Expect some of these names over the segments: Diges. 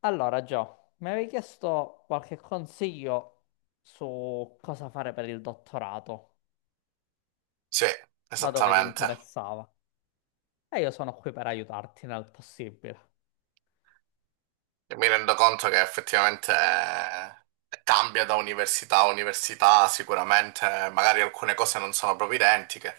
Allora, Gio, mi avevi chiesto qualche consiglio su cosa fare per il dottorato, Sì, da dove ti esattamente. interessava. E io sono qui per aiutarti nel possibile. E mi rendo conto che effettivamente cambia da università a università, sicuramente magari alcune cose non sono proprio identiche,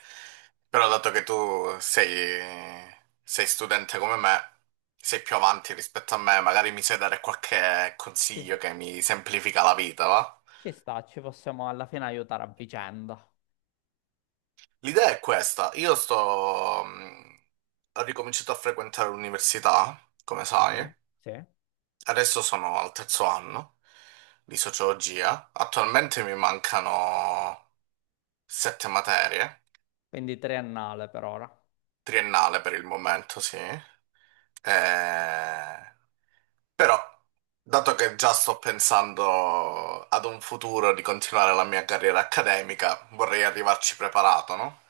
però dato che sei studente come me, sei più avanti rispetto a me, magari mi sai dare qualche Ci, consiglio che mi semplifica la vita, va? ci sta, ci possiamo alla fine aiutare a vicenda. L'idea è questa, ho ricominciato a frequentare l'università, come Ok, sai. sì. Adesso sono al terzo anno di sociologia. Attualmente mi mancano sette materie, Quindi triennale per ora, triennale per il momento, sì. Però, dato che già sto pensando ad un futuro di continuare la mia carriera accademica, vorrei arrivarci preparato, no?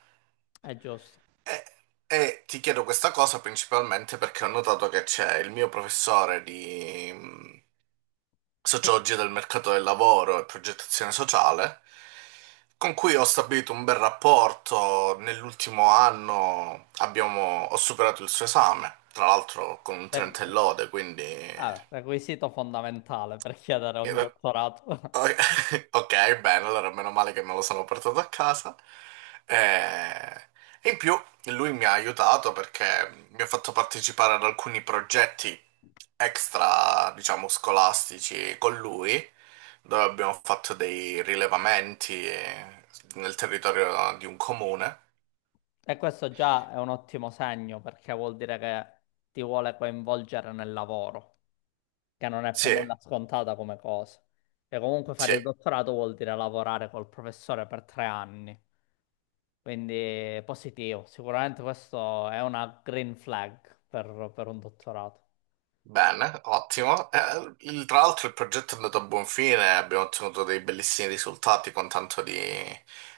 è giusto. E, e ti chiedo questa cosa principalmente perché ho notato che c'è il mio professore di sociologia del mercato del lavoro e progettazione sociale, con cui ho stabilito un bel rapporto. Nell'ultimo anno ho superato il suo esame, tra l'altro con un Re- 30 e lode, quindi... eh, Requisito fondamentale per chiedere un dottorato. o- Ok, bene, allora meno male che me lo sono portato a casa. Eh, E in più lui mi ha aiutato perché mi ha fatto partecipare ad alcuni progetti extra, diciamo, scolastici con lui, dove abbiamo fatto dei rilevamenti nel territorio di un comune. E questo già è un ottimo segno perché vuol dire che ti vuole coinvolgere nel lavoro, che non è per Sì, nulla scontata come cosa. E comunque sì. fare il dottorato vuol dire lavorare col professore per 3 anni. Quindi positivo, sicuramente questo è una green flag per un dottorato. Bene, ottimo. Tra l'altro il progetto è andato a buon fine, abbiamo ottenuto dei bellissimi risultati con tanto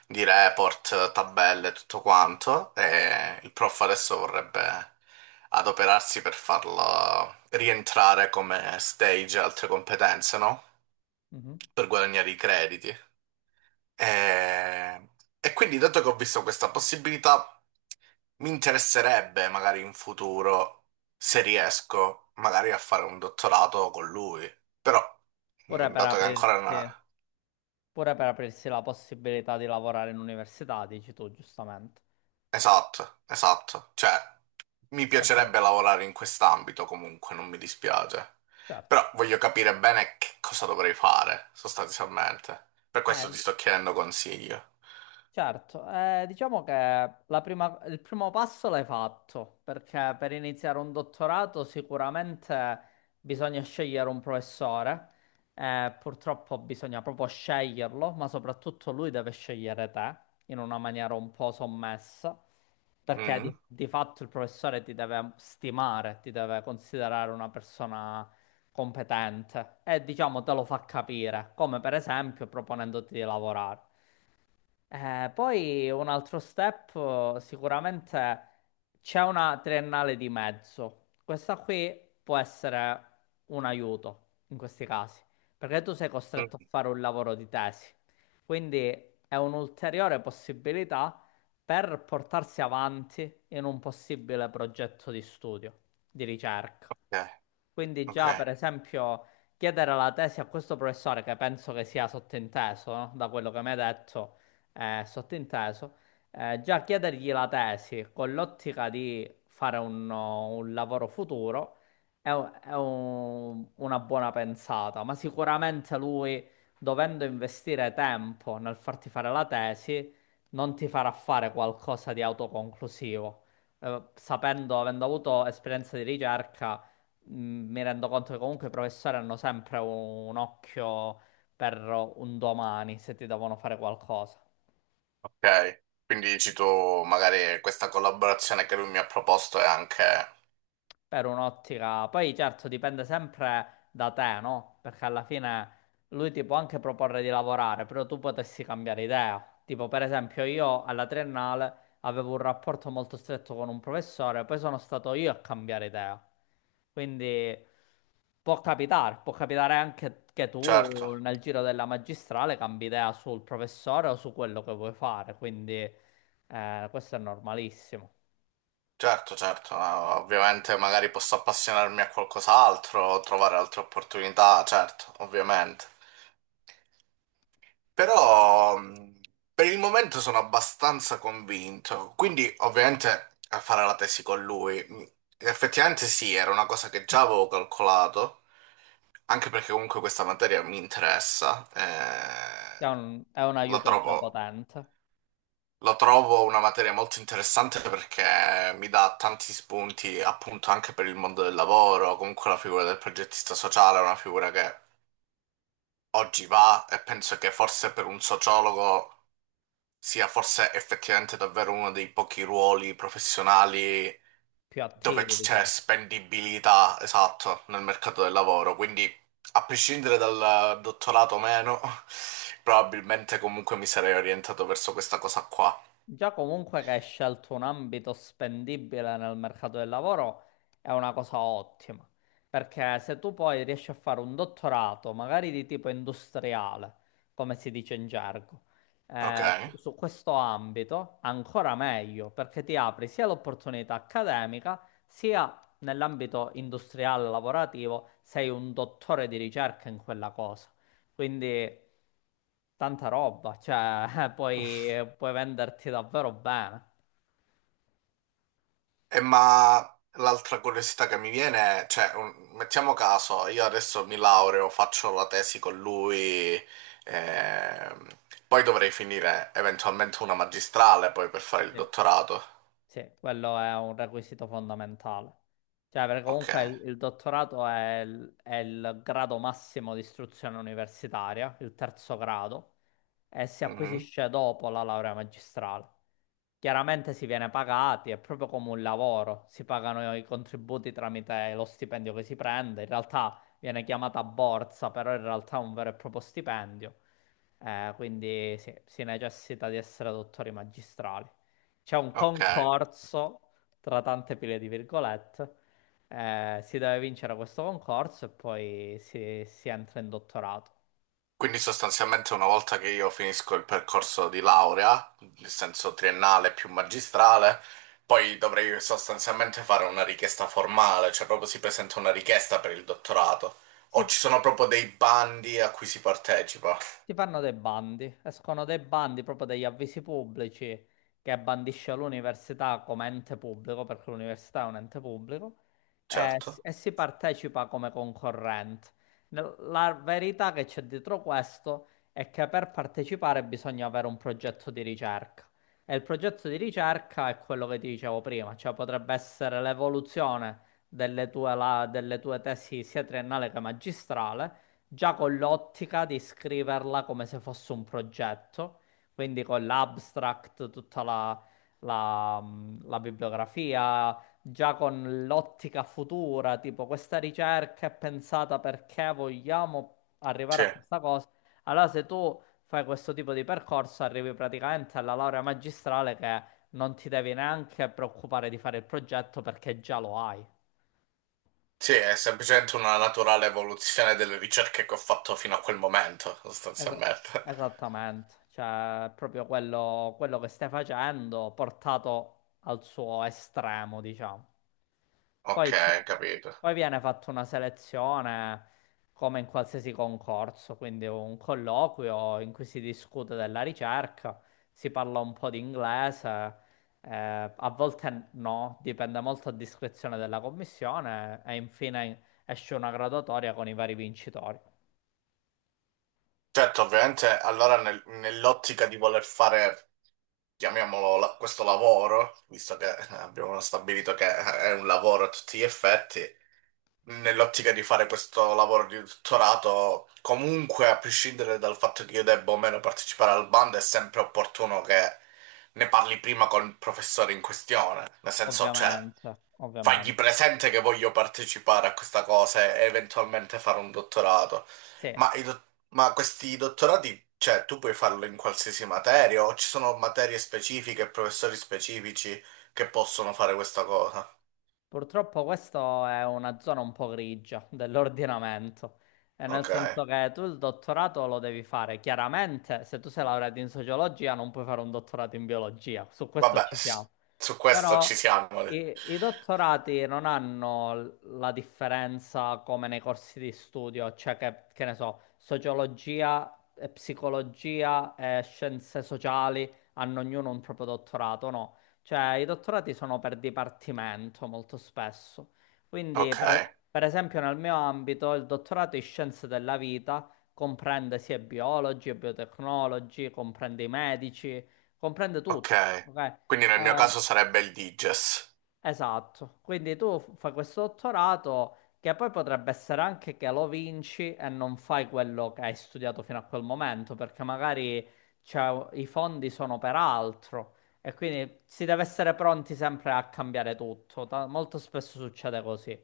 di report, tabelle, tutto quanto. E il prof adesso vorrebbe adoperarsi per farlo rientrare come stage e altre competenze, no? Mhm. Per guadagnare i crediti. E, e quindi, dato che ho visto questa possibilità, mi interesserebbe magari in futuro, se riesco, magari a fare un dottorato con lui. Però, Pure per dato che ancora... aprirsi, non- pure per aprirsi la possibilità di lavorare in università, dici tu, giustamente. esatto, esatto. Cioè, mi Sempre, piacerebbe lavorare in quest'ambito comunque, non mi dispiace. certo. Però voglio capire bene che cosa dovrei fare, sostanzialmente. Per questo Eh, ti sto chiedendo consiglio. Certo, diciamo che il primo passo l'hai fatto, perché per iniziare un dottorato sicuramente bisogna scegliere un professore, purtroppo bisogna proprio sceglierlo, ma soprattutto lui deve scegliere te in una maniera un po' sommessa, perché di, Mm? di fatto il professore ti deve stimare, ti deve considerare una persona competente e diciamo te lo fa capire, come per esempio proponendoti di lavorare. Poi un altro step, sicuramente c'è una triennale di mezzo. Questa qui può essere un aiuto in questi casi, perché tu sei costretto a Mm. fare un lavoro di tesi. Quindi è un'ulteriore possibilità per portarsi avanti in un possibile progetto di studio, di ricerca. Ok, Quindi ok. già, per esempio, chiedere la tesi a questo professore, che penso che sia sottinteso, no? Da quello che mi hai detto, sottinteso, già chiedergli la tesi con l'ottica di fare un lavoro futuro è, una buona pensata, ma sicuramente lui, dovendo investire tempo nel farti fare la tesi, non ti farà fare qualcosa di autoconclusivo. Sapendo, avendo avuto esperienza di ricerca, mi rendo conto che comunque i professori hanno sempre un occhio per un domani se ti devono fare qualcosa. Ok, quindi dici tu, magari questa collaborazione che lui mi ha proposto è anche... Per un'ottica, poi certo dipende sempre da te, no? Perché alla fine lui ti può anche proporre di lavorare, però tu potessi cambiare idea. Tipo, per esempio, io alla triennale avevo un rapporto molto stretto con un professore, poi sono stato io a cambiare idea. Quindi può capitare anche che Certo, tu nel giro della magistrale cambi idea sul professore o su quello che vuoi fare, quindi questo è normalissimo. certo, certo, ma ovviamente magari posso appassionarmi a qualcos'altro, trovare altre opportunità, certo, ovviamente. Però per il momento sono abbastanza convinto, quindi ovviamente a fare la tesi con lui. Effettivamente sì, era una cosa che già avevo calcolato, anche perché comunque questa materia mi interessa, È un la aiuto già trovo potente. Lo trovo una materia molto interessante perché mi dà tanti spunti appunto anche per il mondo del lavoro, comunque la figura del progettista sociale è una figura che oggi va e penso che forse per un sociologo sia forse effettivamente davvero uno dei pochi ruoli professionali Più dove attivi, c'è diciamo. spendibilità, esatto, nel mercato del lavoro. Quindi a prescindere dal dottorato o meno, probabilmente comunque mi sarei orientato verso questa cosa qua. Già comunque che hai scelto un ambito spendibile nel mercato del lavoro è una cosa ottima, perché se tu poi riesci a fare un dottorato, magari di tipo industriale, come si dice in gergo, Ok. Su questo ambito, ancora meglio, perché ti apri sia l'opportunità accademica, sia nell'ambito industriale lavorativo, sei un dottore di ricerca in quella cosa. Quindi tanta roba, cioè puoi venderti davvero bene. Eh, ma L'altra curiosità che mi viene è, cioè, mettiamo caso, io adesso mi laureo, faccio la tesi con lui, ehm, poi dovrei finire eventualmente una magistrale poi per fare il Sì. dottorato. Sì, quello è un requisito fondamentale. Cioè, perché Ok. comunque il dottorato è è il grado massimo di istruzione universitaria, il terzo grado, e si Mhm. acquisisce dopo la laurea magistrale. Chiaramente si viene pagati, è proprio come un lavoro, si pagano i contributi tramite lo stipendio che si prende, in realtà viene chiamata borsa, però in realtà è un vero e proprio stipendio. Quindi sì, si necessita di essere dottori magistrali. C'è un Ok. concorso tra tante pile di virgolette. Eh, si deve vincere questo concorso e poi si entra in dottorato. Quindi sostanzialmente una volta che io finisco il percorso di laurea, nel senso triennale più magistrale, poi dovrei sostanzialmente fare una richiesta formale, cioè proprio si presenta una richiesta per il dottorato. Si O ci sono proprio dei bandi a cui si partecipa. Si fanno dei bandi, escono dei bandi proprio degli avvisi pubblici che bandisce l'università come ente pubblico, perché l'università è un ente pubblico, Certo. e si partecipa come concorrente. La verità che c'è dietro questo è che per partecipare bisogna avere un progetto di ricerca. E il progetto di ricerca è quello che ti dicevo prima, cioè potrebbe essere l'evoluzione delle tue tesi sia triennale che magistrale già con l'ottica di scriverla come se fosse un progetto, quindi con l'abstract, tutta la bibliografia, già con l'ottica futura, tipo questa ricerca è pensata perché vogliamo arrivare Sì. a questa cosa. Allora, se tu fai questo tipo di percorso, arrivi praticamente alla laurea magistrale che non ti devi neanche preoccupare di fare il progetto perché già lo hai. Sì, è semplicemente una naturale evoluzione delle ricerche che ho fatto fino a quel momento, Es- sostanzialmente. Esattamente, cioè proprio quello che stai facendo portato al suo estremo, diciamo. Poi, ci- Ok, capito. Poi viene fatta una selezione come in qualsiasi concorso, quindi un colloquio in cui si discute della ricerca, si parla un po' di inglese, a volte no, dipende molto a discrezione della commissione e infine esce una graduatoria con i vari vincitori. Certo, ovviamente allora nell'ottica di voler fare, chiamiamolo questo lavoro, visto che abbiamo stabilito che è un lavoro a tutti gli effetti, nell'ottica di fare questo lavoro di dottorato, comunque a prescindere dal fatto che io debba o meno partecipare al bando, è sempre opportuno che ne parli prima con il professore in questione. Nel senso, cioè, Ovviamente, fagli ovviamente. presente che voglio partecipare a questa cosa e eventualmente fare un dottorato. Sì, Ma, questi dottorati, cioè, tu puoi farlo in qualsiasi materia o ci sono materie specifiche, professori specifici che possono fare questa cosa? purtroppo questa è una zona un po' grigia dell'ordinamento, e nel Ok. senso che tu il dottorato lo devi fare, chiaramente se tu sei laureato in sociologia non puoi fare un dottorato in biologia, su questo Vabbè, ci siamo, su questo ci però siamo. i dottorati non hanno la differenza come nei corsi di studio, cioè che ne so, sociologia e psicologia e scienze sociali hanno ognuno un proprio dottorato, no? Cioè, i dottorati sono per dipartimento molto spesso. Quindi, Ok, per esempio, nel mio ambito, il dottorato in scienze della vita comprende sia biologi e biotecnologi, comprende i medici, comprende tutti. ok. Ok? Quindi nel mio Eh, caso sarebbe il Diges. esatto, quindi tu fai questo dottorato che poi potrebbe essere anche che lo vinci e non fai quello che hai studiato fino a quel momento, perché magari i fondi sono per altro e quindi si deve essere pronti sempre a cambiare tutto. Molto spesso succede così.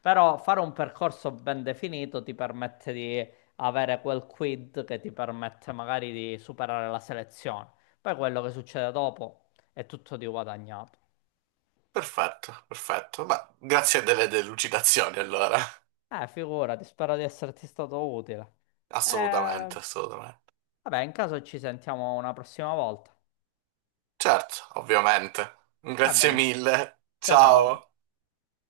Però fare un percorso ben definito ti permette di avere quel quid che ti permette magari di superare la selezione. Poi quello che succede dopo è tutto di guadagnato. Perfetto, perfetto. Ma grazie delle delucidazioni allora. Figurati, spero di esserti stato utile. Eh, Assolutamente, assolutamente. vabbè, in caso ci sentiamo una prossima volta. Certo, ovviamente. Va Grazie bene. mille. Ciao ciao. Ciao.